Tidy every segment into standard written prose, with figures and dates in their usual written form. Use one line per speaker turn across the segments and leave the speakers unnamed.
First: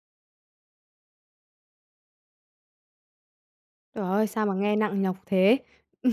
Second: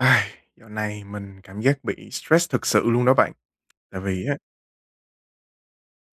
Ai, dạo này mình cảm giác bị stress thực sự luôn đó bạn. Tại
Trời ơi,
vì á,
sao mà nghe nặng nhọc thế?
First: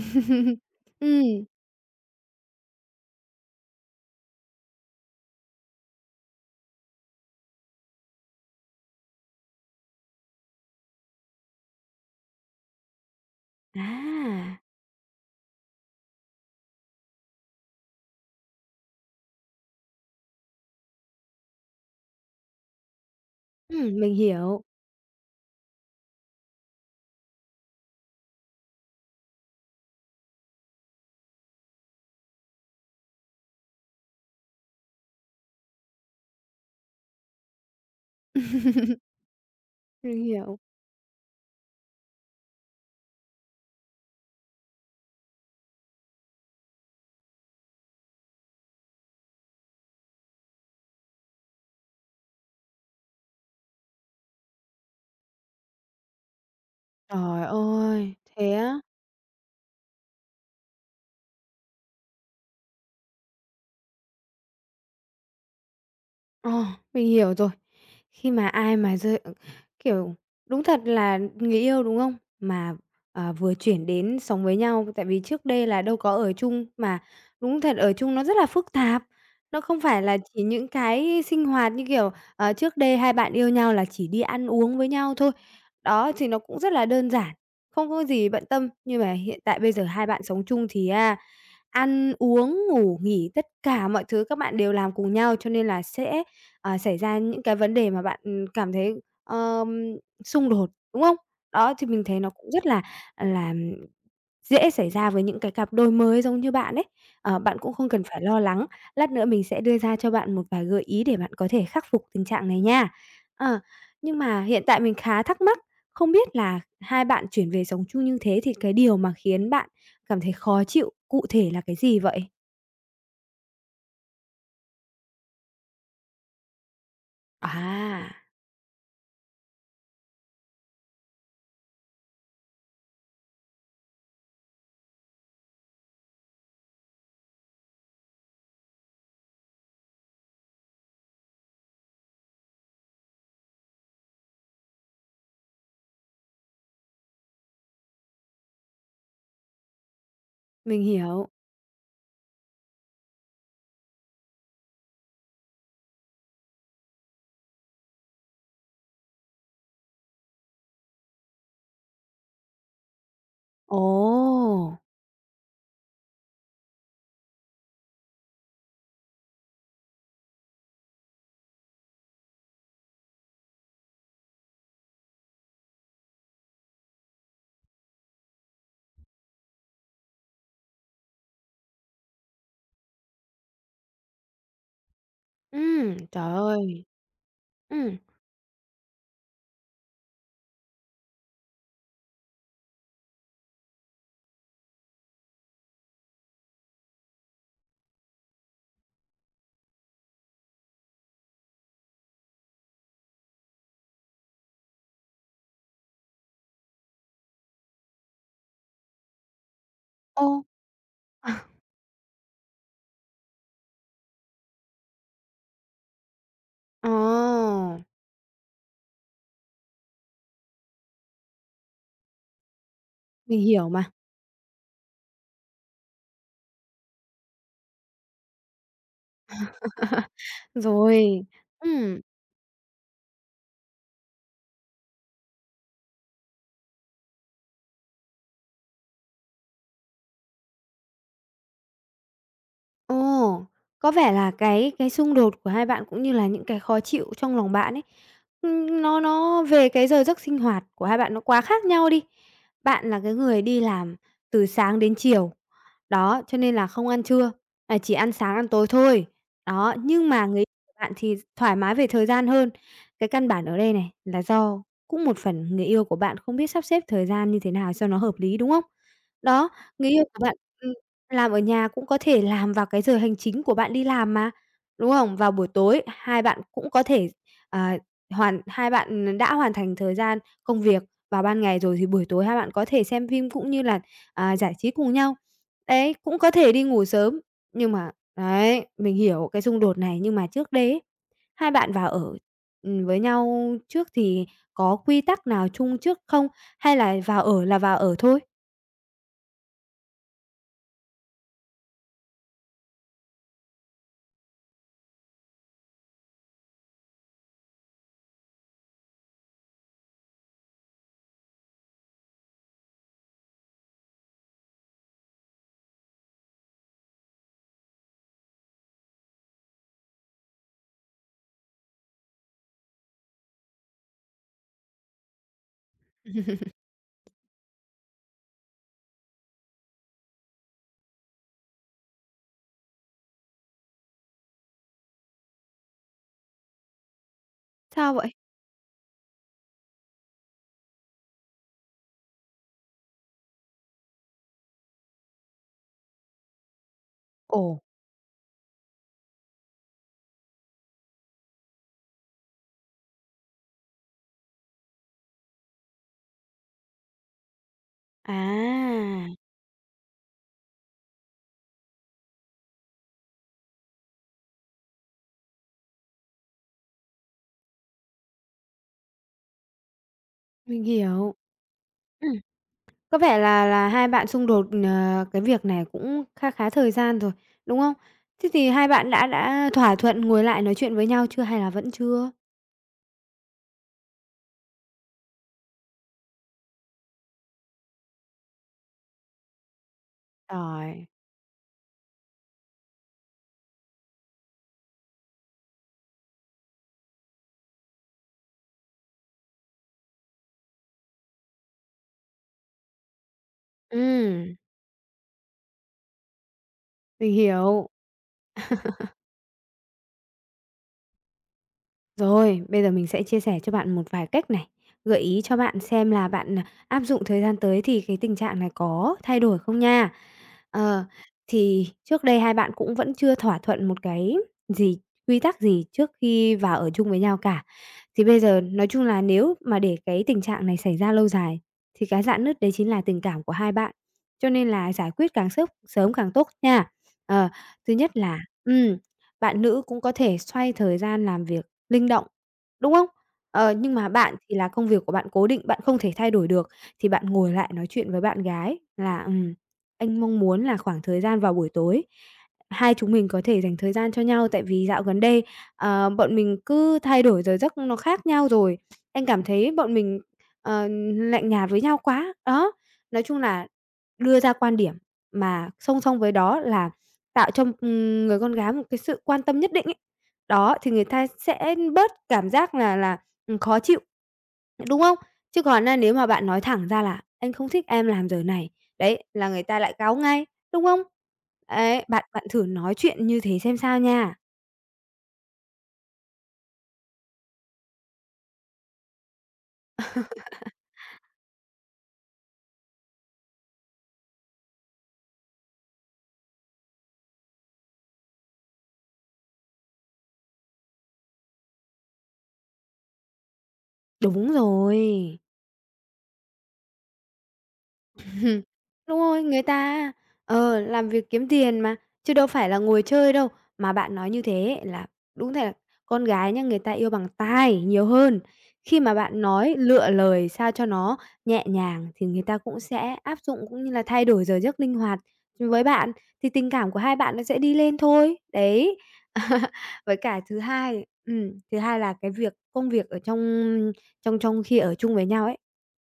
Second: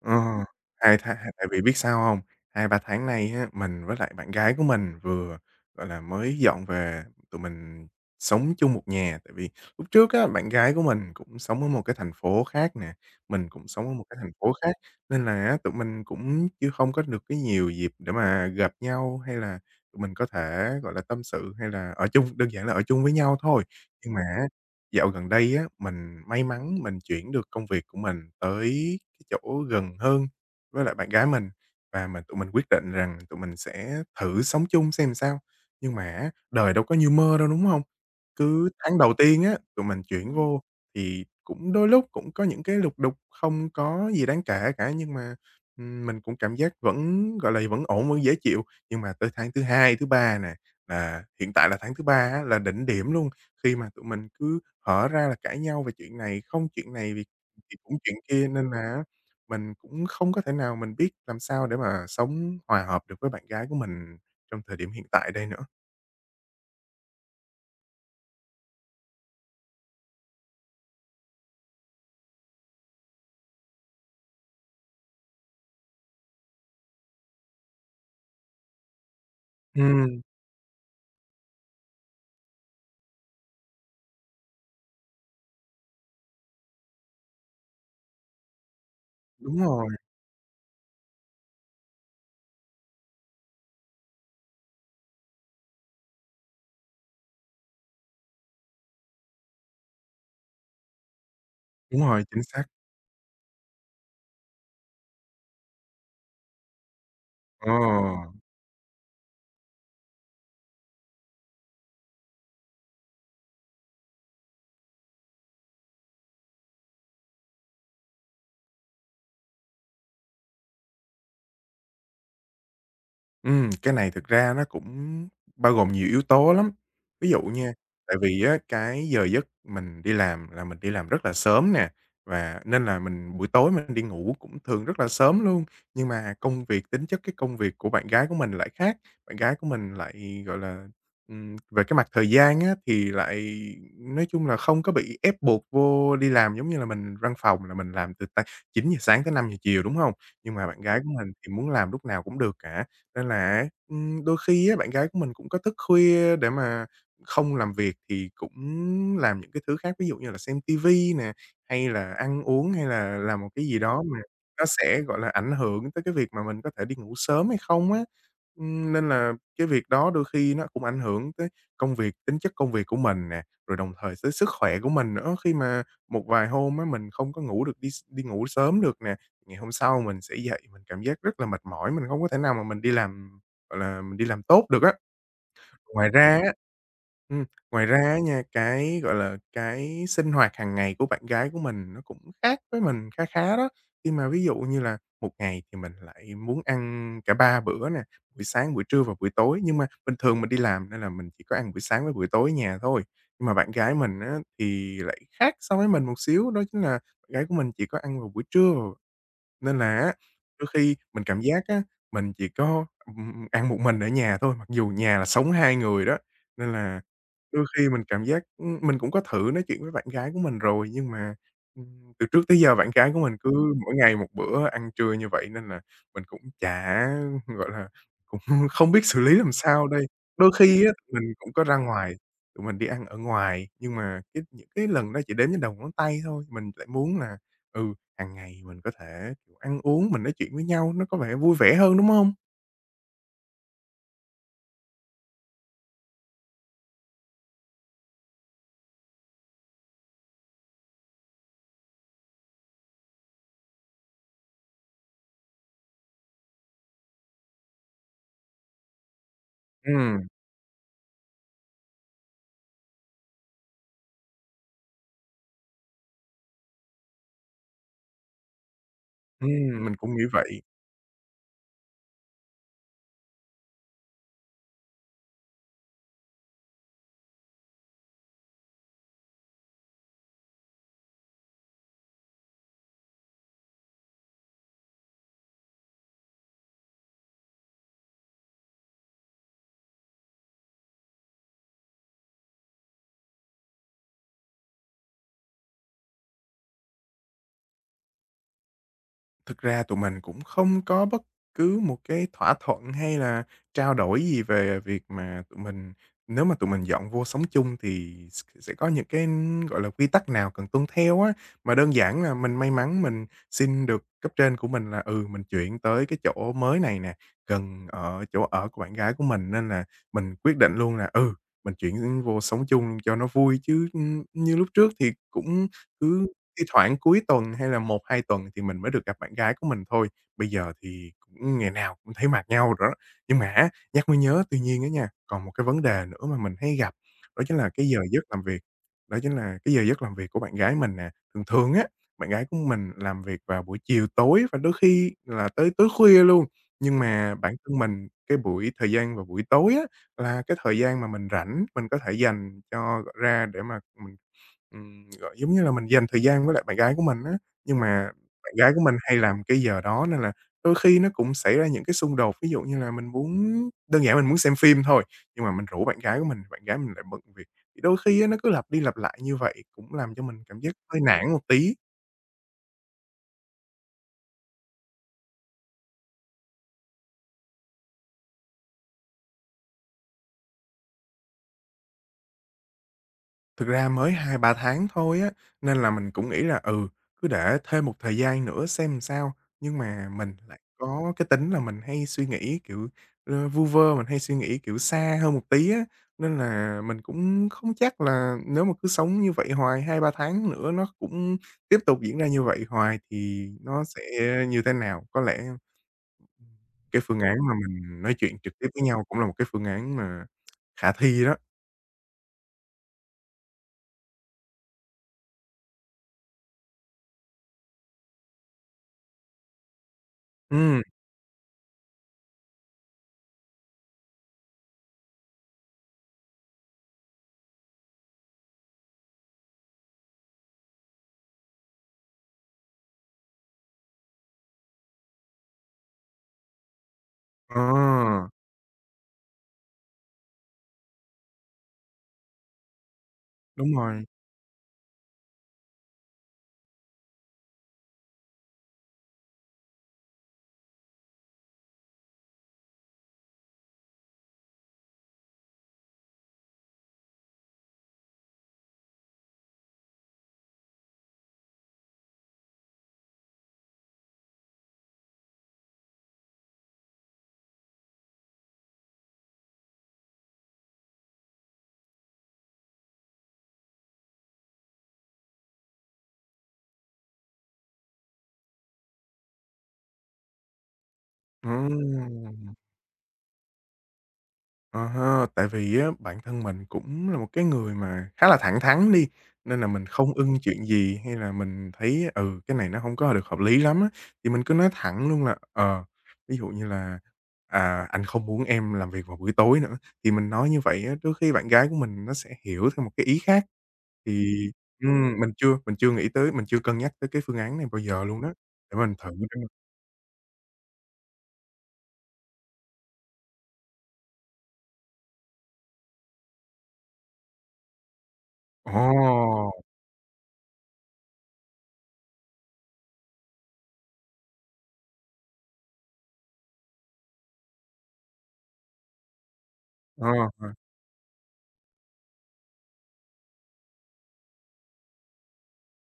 Ờ, 2 tháng,
Ừm,
tại vì biết sao hông? 2-3 tháng nay á, mình với lại bạn gái của mình vừa, gọi là, mới dọn về, tụi mình sống chung một nhà. Tại vì lúc trước á, bạn gái của mình cũng sống ở một cái thành phố khác nè, mình cũng sống ở một cái thành phố
à,
khác, nên là á, tụi mình cũng chưa không có được cái nhiều dịp để mà gặp nhau, hay là tụi mình có thể, gọi là, tâm sự hay là ở chung, đơn giản là ở chung với nhau thôi.
mình
Nhưng mà á,
hiểu.
dạo gần đây á, mình may mắn mình chuyển được công việc của mình tới cái chỗ gần hơn với lại bạn gái mình và tụi mình quyết định rằng tụi mình sẽ thử sống chung xem sao. Nhưng mà á, đời đâu có như mơ đâu, đúng không? Cứ tháng đầu tiên á, tụi mình
Mình
chuyển
hiểu.
vô thì cũng đôi lúc cũng có những cái lục đục không có gì đáng kể cả, nhưng mà, mình cũng cảm giác vẫn, gọi là, vẫn ổn, vẫn dễ chịu. Nhưng mà tới tháng thứ hai, thứ ba nè, là hiện tại là tháng thứ ba á, là đỉnh điểm luôn, khi mà tụi mình cứ hở ra là cãi nhau về chuyện này, không chuyện này vì
Trời
thì cũng
ơi,
chuyện kia
thế
nên
á?
là mình cũng không có thể nào mình biết làm sao để mà sống hòa hợp được với bạn gái của mình trong thời điểm hiện tại đây nữa.
Ờ, mình hiểu rồi. Khi mà ai mà rơi kiểu, đúng thật là người yêu, đúng không? Mà, vừa chuyển đến sống với nhau, tại vì trước đây là đâu có ở chung, mà đúng thật ở chung nó rất là phức tạp. Nó không phải là
Ừm,
chỉ những cái sinh hoạt như kiểu, trước đây hai bạn yêu nhau là chỉ đi ăn uống với nhau thôi. Đó, thì nó cũng rất là đơn giản, không có gì bận tâm. Nhưng mà hiện tại
đúng
bây giờ
rồi,
hai bạn sống chung thì á, ăn uống, ngủ nghỉ, tất cả mọi thứ các bạn đều làm cùng nhau, cho nên là sẽ xảy ra những cái vấn đề mà bạn, cảm thấy, xung đột, đúng không? Đó, thì
đúng
mình thấy
rồi,
nó
chính
cũng
xác.
rất là dễ xảy ra với những cái cặp đôi mới giống như bạn ấy. Ờ, bạn
Ờ.
cũng không cần phải lo lắng, lát nữa mình sẽ đưa ra cho bạn một vài gợi ý để bạn có thể khắc phục tình trạng này nha. Ờ, nhưng mà hiện tại mình khá thắc mắc, không biết là hai bạn chuyển về sống chung như thế thì cái điều mà khiến bạn cảm thấy khó chịu cụ thể là cái gì vậy?
Cái này thực ra nó cũng bao gồm nhiều yếu tố lắm. Ví dụ nha,
À,
tại vì á, cái giờ giấc mình đi làm là mình đi làm rất là sớm nè, và nên là mình buổi tối mình đi ngủ cũng thường rất là sớm luôn. Nhưng mà công việc tính chất cái công việc của bạn gái của mình lại khác, bạn gái của mình lại, gọi là, về cái mặt thời gian á, thì lại nói chung là không có bị ép buộc vô đi làm giống như là mình văn phòng là mình làm từ 9 giờ sáng tới 5 giờ chiều, đúng không? Nhưng mà bạn
mình
gái của
hiểu.
mình thì muốn làm lúc nào cũng được cả. Nên là đôi khi á, bạn gái của mình cũng có thức khuya để mà không làm việc thì cũng làm những cái thứ khác, ví dụ như là xem ti nè, hay là ăn uống, hay là làm một cái gì
Ồ!
đó mà nó sẽ, gọi là, ảnh hưởng tới cái việc mà mình có thể đi ngủ sớm hay không á. Nên là cái việc đó đôi khi nó cũng ảnh hưởng tới công việc tính chất công việc của mình nè, rồi đồng thời tới sức khỏe của mình nữa, khi mà một vài hôm á, mình không có ngủ được đi đi ngủ sớm được nè. Ngày hôm sau mình sẽ dậy mình cảm giác rất là mệt mỏi, mình không có thể nào mà mình đi làm, gọi là, mình đi làm tốt được á. Ngoài ra
Trời
á
ơi!
ừm, ngoài
Ừm.
ra á nha, cái, gọi là, cái sinh hoạt hàng ngày của bạn gái của mình nó cũng khác với mình kha khá đó. Khi mà ví dụ như là một ngày thì mình lại muốn ăn cả 3 bữa nè, buổi sáng, buổi trưa và buổi tối, nhưng mà bình thường mình đi làm nên là mình chỉ có ăn buổi sáng với buổi tối ở nhà thôi. Nhưng mà bạn gái mình á thì lại khác so với mình một xíu, đó chính là bạn gái của mình chỉ có ăn vào buổi trưa và nên là á,
Ô.
đôi khi mình cảm giác á, mình chỉ có, ăn một mình ở nhà thôi, mặc dù nhà là sống 2 người đó, nên
Ồ,
là đôi khi mình cảm giác mình cũng có thử nói chuyện với bạn gái của mình rồi, nhưng mà, từ trước tới giờ bạn gái của mình
mình
cứ
hiểu mà.
mỗi ngày một bữa ăn trưa như vậy nên là mình cũng chả, gọi là, cũng không biết xử lý làm sao đây. Đôi khi á, tụi
Rồi,
mình cũng có ra
ừm,
ngoài, tụi mình đi ăn ở ngoài, nhưng mà cái những cái lần đó chỉ đếm trên đầu ngón tay thôi. Mình lại muốn là, ừ, hàng ngày mình có thể, kiểu, ăn uống, mình nói chuyện với nhau nó có vẻ vui vẻ hơn, đúng không?
ồ, có vẻ là cái xung đột của hai bạn cũng như là những cái khó chịu trong lòng bạn ấy, nó về cái giờ giấc sinh hoạt của hai bạn nó quá khác nhau đi. Bạn là cái người đi làm từ sáng đến chiều. Đó, cho nên là không ăn trưa, chỉ ăn sáng, ăn tối thôi. Đó, nhưng mà
Ừm,
người yêu của bạn thì thoải mái về thời gian hơn. Cái căn bản ở đây này là do cũng một phần người yêu của bạn không biết sắp xếp thời gian như thế nào cho nó hợp lý, đúng không? Đó, người
mình
yêu
cũng nghĩ
của bạn
vậy.
làm ở nhà cũng có thể làm vào cái giờ hành chính của bạn đi làm mà, đúng không? Vào buổi tối hai bạn cũng có thể, à, hai bạn đã hoàn thành thời gian công việc vào ban ngày rồi thì buổi tối hai bạn có thể xem phim cũng như là, giải trí cùng nhau. Đấy, cũng có thể đi ngủ sớm, nhưng mà đấy, mình hiểu cái xung đột này, nhưng mà trước đấy ấy, hai bạn vào ở, với nhau trước thì có quy tắc nào chung trước không? Hay là vào ở thôi?
Thực ra tụi mình cũng không có bất cứ một cái thỏa thuận hay là trao đổi gì về việc mà tụi mình nếu mà tụi mình dọn vô sống chung thì sẽ có những cái, gọi là, quy tắc nào cần tuân theo á. Mà đơn giản là mình may mắn mình xin được cấp trên của mình là, ừ, mình chuyển tới cái chỗ mới này nè, gần ở chỗ ở của bạn gái của mình nên là mình quyết định luôn là, ừ, mình chuyển vô sống chung cho nó vui chứ, như lúc trước thì cũng cứ thi thoảng cuối tuần hay là 1-2 tuần thì mình mới được gặp bạn gái của mình thôi, bây giờ thì cũng ngày nào cũng thấy mặt nhau rồi đó. Nhưng mà á, nhắc mới nhớ, tuy nhiên á nha, còn một cái vấn đề nữa mà mình hay gặp, đó chính là cái
Sao
giờ
vậy?
giấc làm việc, đó chính là cái giờ giấc làm việc của bạn gái mình nè. Thường thường á, bạn gái của mình làm việc vào buổi chiều tối và đôi khi là tới tối khuya luôn, nhưng mà bản
Ồ,
thân mình, cái buổi thời gian vào buổi tối á, là cái thời gian mà mình rảnh, mình có thể dành cho ra để mà mình gọi, giống như là, mình dành thời gian với lại bạn gái của mình á, nhưng mà bạn gái của mình
à,
hay làm cái giờ đó nên là đôi khi nó cũng xảy ra những cái xung đột. Ví dụ như là mình muốn đơn giản mình muốn xem phim thôi, nhưng mà mình rủ bạn gái của mình, bạn gái mình lại bận việc. Thì đôi khi á, nó cứ lặp đi lặp lại như vậy cũng làm cho mình cảm
mình
giác hơi
hiểu.
nản một tí.
Ừm, có vẻ là hai bạn xung đột, cái việc này cũng kha khá thời gian rồi, đúng không? Thế thì hai bạn đã thỏa thuận ngồi lại nói chuyện với nhau chưa hay là vẫn chưa?
Thực ra mới 2-3 tháng thôi á, nên là mình cũng nghĩ là, ừ, cứ để thêm một thời gian nữa xem làm sao. Nhưng mà mình lại
Rồi,
có cái tính là mình hay suy nghĩ, kiểu, vu vơ, mình hay suy nghĩ, kiểu, xa hơn một tí á, nên là mình cũng không chắc là nếu mà cứ sống như vậy hoài, 2-3 tháng nữa nó cũng tiếp tục diễn ra như vậy hoài thì nó sẽ
ừm,
như thế nào. Có lẽ cái
mình
phương án mà
hiểu.
mình nói chuyện trực tiếp với nhau cũng là một cái phương án mà khả thi đó.
Rồi, bây giờ mình sẽ chia sẻ cho bạn một vài cách này, gợi ý cho bạn xem là bạn, áp dụng thời gian tới thì cái tình trạng này có thay đổi không nha.
Ừm,
Ờ, thì trước đây hai bạn cũng vẫn chưa thỏa thuận một cái gì, quy tắc gì trước khi vào ở chung với nhau cả. Thì bây giờ nói chung là nếu mà để cái tình trạng này xảy ra lâu dài thì cái rạn nứt đấy chính là tình cảm của hai bạn, cho nên là giải quyết càng sớm sớm càng tốt nha. Ờ, thứ nhất là
ờ,
ừm, bạn nữ cũng có thể xoay thời gian làm việc linh động, đúng không? Ờ,
đúng
nhưng mà
rồi.
bạn thì là công việc của bạn cố định, bạn không thể thay đổi được, thì bạn ngồi lại nói chuyện với bạn gái là, "Anh mong muốn là khoảng thời gian vào buổi tối, hai chúng mình có thể dành thời gian cho nhau, tại vì dạo gần đây, bọn mình cứ thay đổi giờ giấc nó khác nhau rồi. Anh cảm thấy bọn mình, ờ, lạnh nhạt với nhau quá." Đó, nói chung là đưa ra quan điểm, mà song song với đó là tạo cho, người con gái một cái sự quan tâm nhất định ấy. Đó, thì người ta sẽ bớt cảm giác là khó chịu, đúng không? Chứ còn á nếu mà bạn nói thẳng ra là "Anh không thích em làm giờ này", đấy, là người ta lại cáu ngay, đúng không? Ấy, bạn bạn thử
Ừm,
nói chuyện như thế xem sao nha.
À ha, tại vì á, bản thân mình cũng là một cái người mà khá là thẳng thắn đi, nên là mình không ưng chuyện gì hay là mình thấy, ừ, cái này nó không có được hợp lý lắm á, thì mình cứ nói thẳng luôn là, ờ, ví dụ như là, "Anh không muốn em làm việc vào buổi tối nữa." Thì mình nói như vậy á, đôi khi bạn gái của mình nó sẽ hiểu theo một cái ý khác. Thì,
Đúng rồi.
mình chưa nghĩ tới, mình chưa cân nhắc tới cái phương án này bao giờ luôn đó để mình
Đúng
thử.
rồi, người ta làm việc kiếm tiền mà, chứ đâu phải là ngồi chơi đâu. Mà bạn nói như thế là đúng thật là con gái nhá, người ta yêu bằng tai nhiều hơn. Khi mà bạn
Ồ,
nói lựa lời sao cho nó nhẹ nhàng thì người ta cũng sẽ áp dụng, cũng như là thay đổi giờ giấc linh hoạt với bạn, thì tình cảm của hai bạn nó sẽ đi lên thôi, đấy. Với
ờ,
cả
ờ,
thứ hai là cái việc công việc ở trong trong trong khi ở chung với nhau ấy,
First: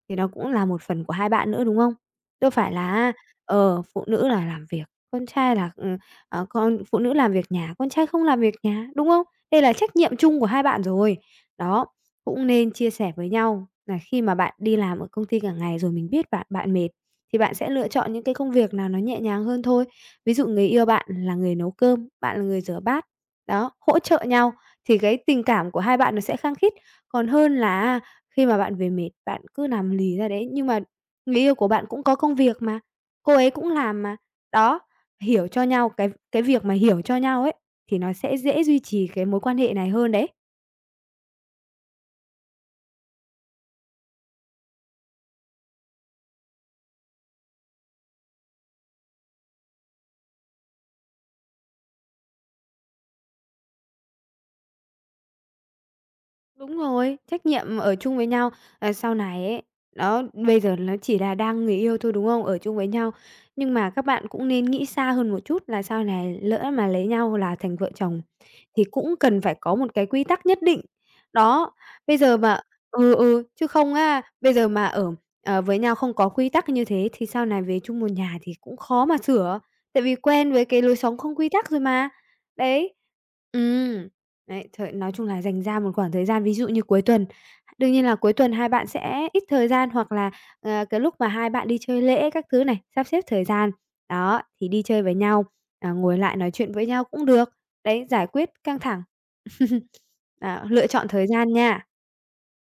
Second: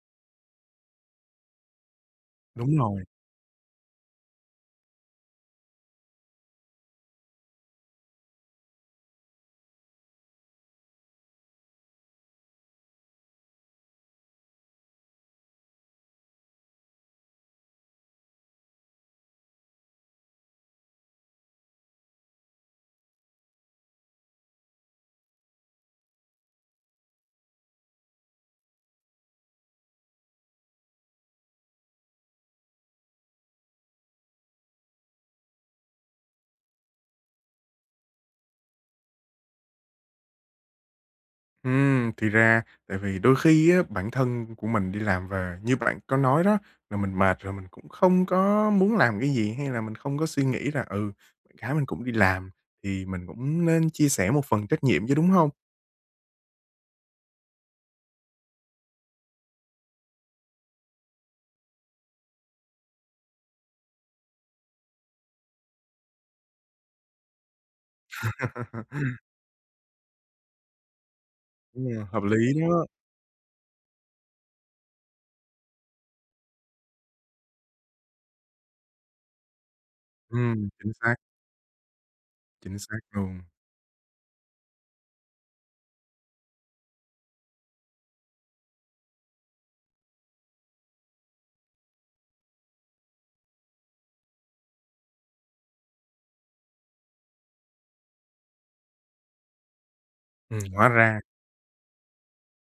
thì nó cũng là một phần của hai bạn nữa, đúng không? Đâu phải
đúng rồi.
là phụ nữ là làm việc, con trai là, ờ, con phụ nữ làm việc nhà, con trai không làm việc nhà, đúng không? Đây là trách nhiệm chung của hai bạn rồi. Đó, cũng nên chia sẻ với nhau là khi mà bạn đi làm ở công ty cả ngày rồi mình biết bạn bạn mệt, thì bạn sẽ lựa chọn những cái công việc nào nó nhẹ nhàng hơn thôi. Ví dụ người yêu bạn là người nấu cơm, bạn là người rửa bát, đó, hỗ trợ nhau thì cái tình cảm của hai bạn nó sẽ khăng khít. Còn hơn là khi mà bạn về mệt, bạn cứ nằm lì ra đấy, nhưng mà người yêu của bạn cũng có công việc mà, cô ấy cũng làm mà. Đó, hiểu cho nhau, cái việc mà hiểu cho nhau ấy, thì nó sẽ dễ duy trì cái mối quan hệ này hơn đấy.
Thì ra tại vì đôi khi á, bản thân của mình đi làm về như bạn có nói đó, là mình mệt rồi mình cũng không có muốn làm cái gì, hay là mình không có suy nghĩ là, ừ, bạn gái mình cũng đi làm thì mình cũng nên chia sẻ một phần trách nhiệm chứ, đúng không?
Đúng rồi, trách nhiệm ở chung với nhau, sau này ấy, đó, bây giờ nó chỉ là đang người yêu thôi, đúng không? Ở chung với nhau, nhưng mà các bạn cũng nên nghĩ xa hơn một chút là sau này lỡ mà lấy nhau là thành vợ chồng thì cũng cần phải có một cái quy tắc nhất định. Đó,
Đúng rồi,
bây
hợp
giờ mà
lý đó.
chứ không á, bây giờ mà ở, với nhau không có quy tắc như thế thì sau này về chung một nhà thì cũng khó mà sửa, tại vì quen với
Ừm,
cái
chính
lối
xác,
sống không quy tắc rồi mà.
chính
Đấy.
xác luôn.
ừ Đấy, nói chung là dành ra một khoảng thời gian, ví dụ như cuối tuần. Đương nhiên là cuối tuần hai bạn sẽ ít thời gian hoặc là, cái lúc mà hai bạn đi chơi lễ các thứ này, sắp xếp thời gian, đó, thì đi chơi với nhau, ngồi lại nói chuyện với nhau cũng được. Đấy, giải quyết căng thẳng.
Ừm,
Đó, lựa
hóa
chọn
ra
thời gian nha.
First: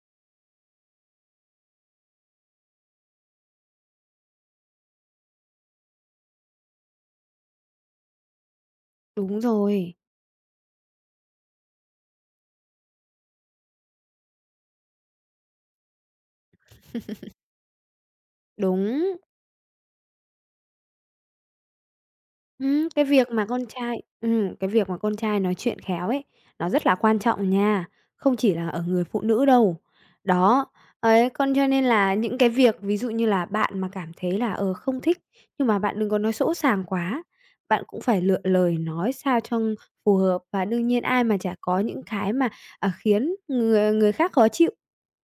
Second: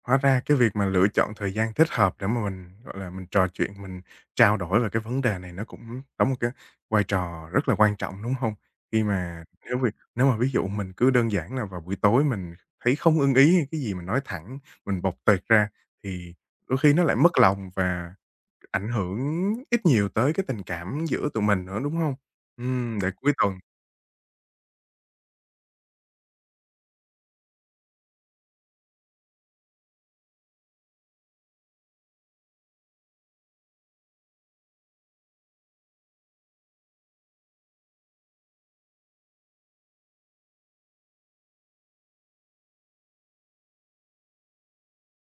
Hóa ra cái việc mà lựa chọn thời gian thích hợp để mà mình, gọi là, mình trò chuyện, mình trao đổi về cái vấn đề này nó cũng đóng một cái vai trò rất là quan trọng, đúng không? Khi
Đúng
mà
rồi,
nếu mà ví dụ mình cứ đơn giản là vào buổi tối mình thấy không ưng ý hay cái gì mình nói thẳng, mình bộc tuyệt ra thì đôi khi nó lại mất lòng và ảnh
đúng.
hưởng ít nhiều tới cái tình cảm giữa tụi mình nữa, đúng không? Để cuối tuần
Cái việc mà con trai nói chuyện khéo ấy, nó rất là quan trọng nha, không chỉ là ở người phụ nữ đâu. Đó, ấy, cho nên là những cái việc ví dụ như là bạn mà cảm thấy là, không thích, nhưng mà bạn đừng có nói sỗ sàng quá, bạn cũng phải lựa lời nói sao cho phù hợp. Và đương nhiên ai mà chả có những cái mà khiến người người khác khó chịu,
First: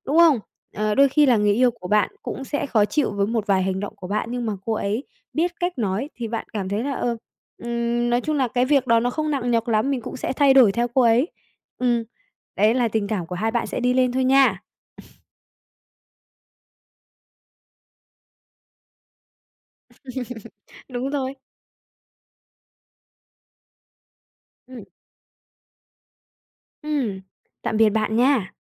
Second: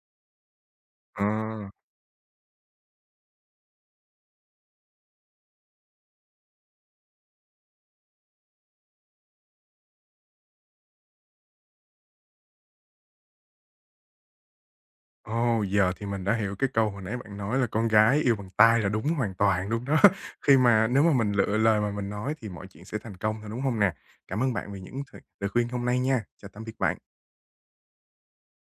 đúng không? Ờ, đôi
ờ.
khi là người yêu của bạn cũng sẽ khó chịu với một vài hành động của bạn, nhưng mà cô ấy biết cách nói thì bạn cảm thấy là, nói chung là cái việc đó nó không nặng nhọc lắm, mình cũng sẽ thay đổi theo cô ấy. Ừm, đấy là tình cảm của hai bạn sẽ đi lên thôi nha.
Ồ, giờ thì mình đã hiểu cái câu hồi nãy bạn nói là "Con gái yêu bằng tai" là đúng hoàn toàn luôn đó. Khi mà nếu
Đúng
mà mình
rồi.
lựa lời mà mình nói thì mọi chuyện sẽ thành công thôi, đúng không nè? Cảm ơn bạn vì
Ừm,
những lời khuyên hôm nay nha. Chào tạm biệt bạn.
ừm, tạm biệt bạn nha.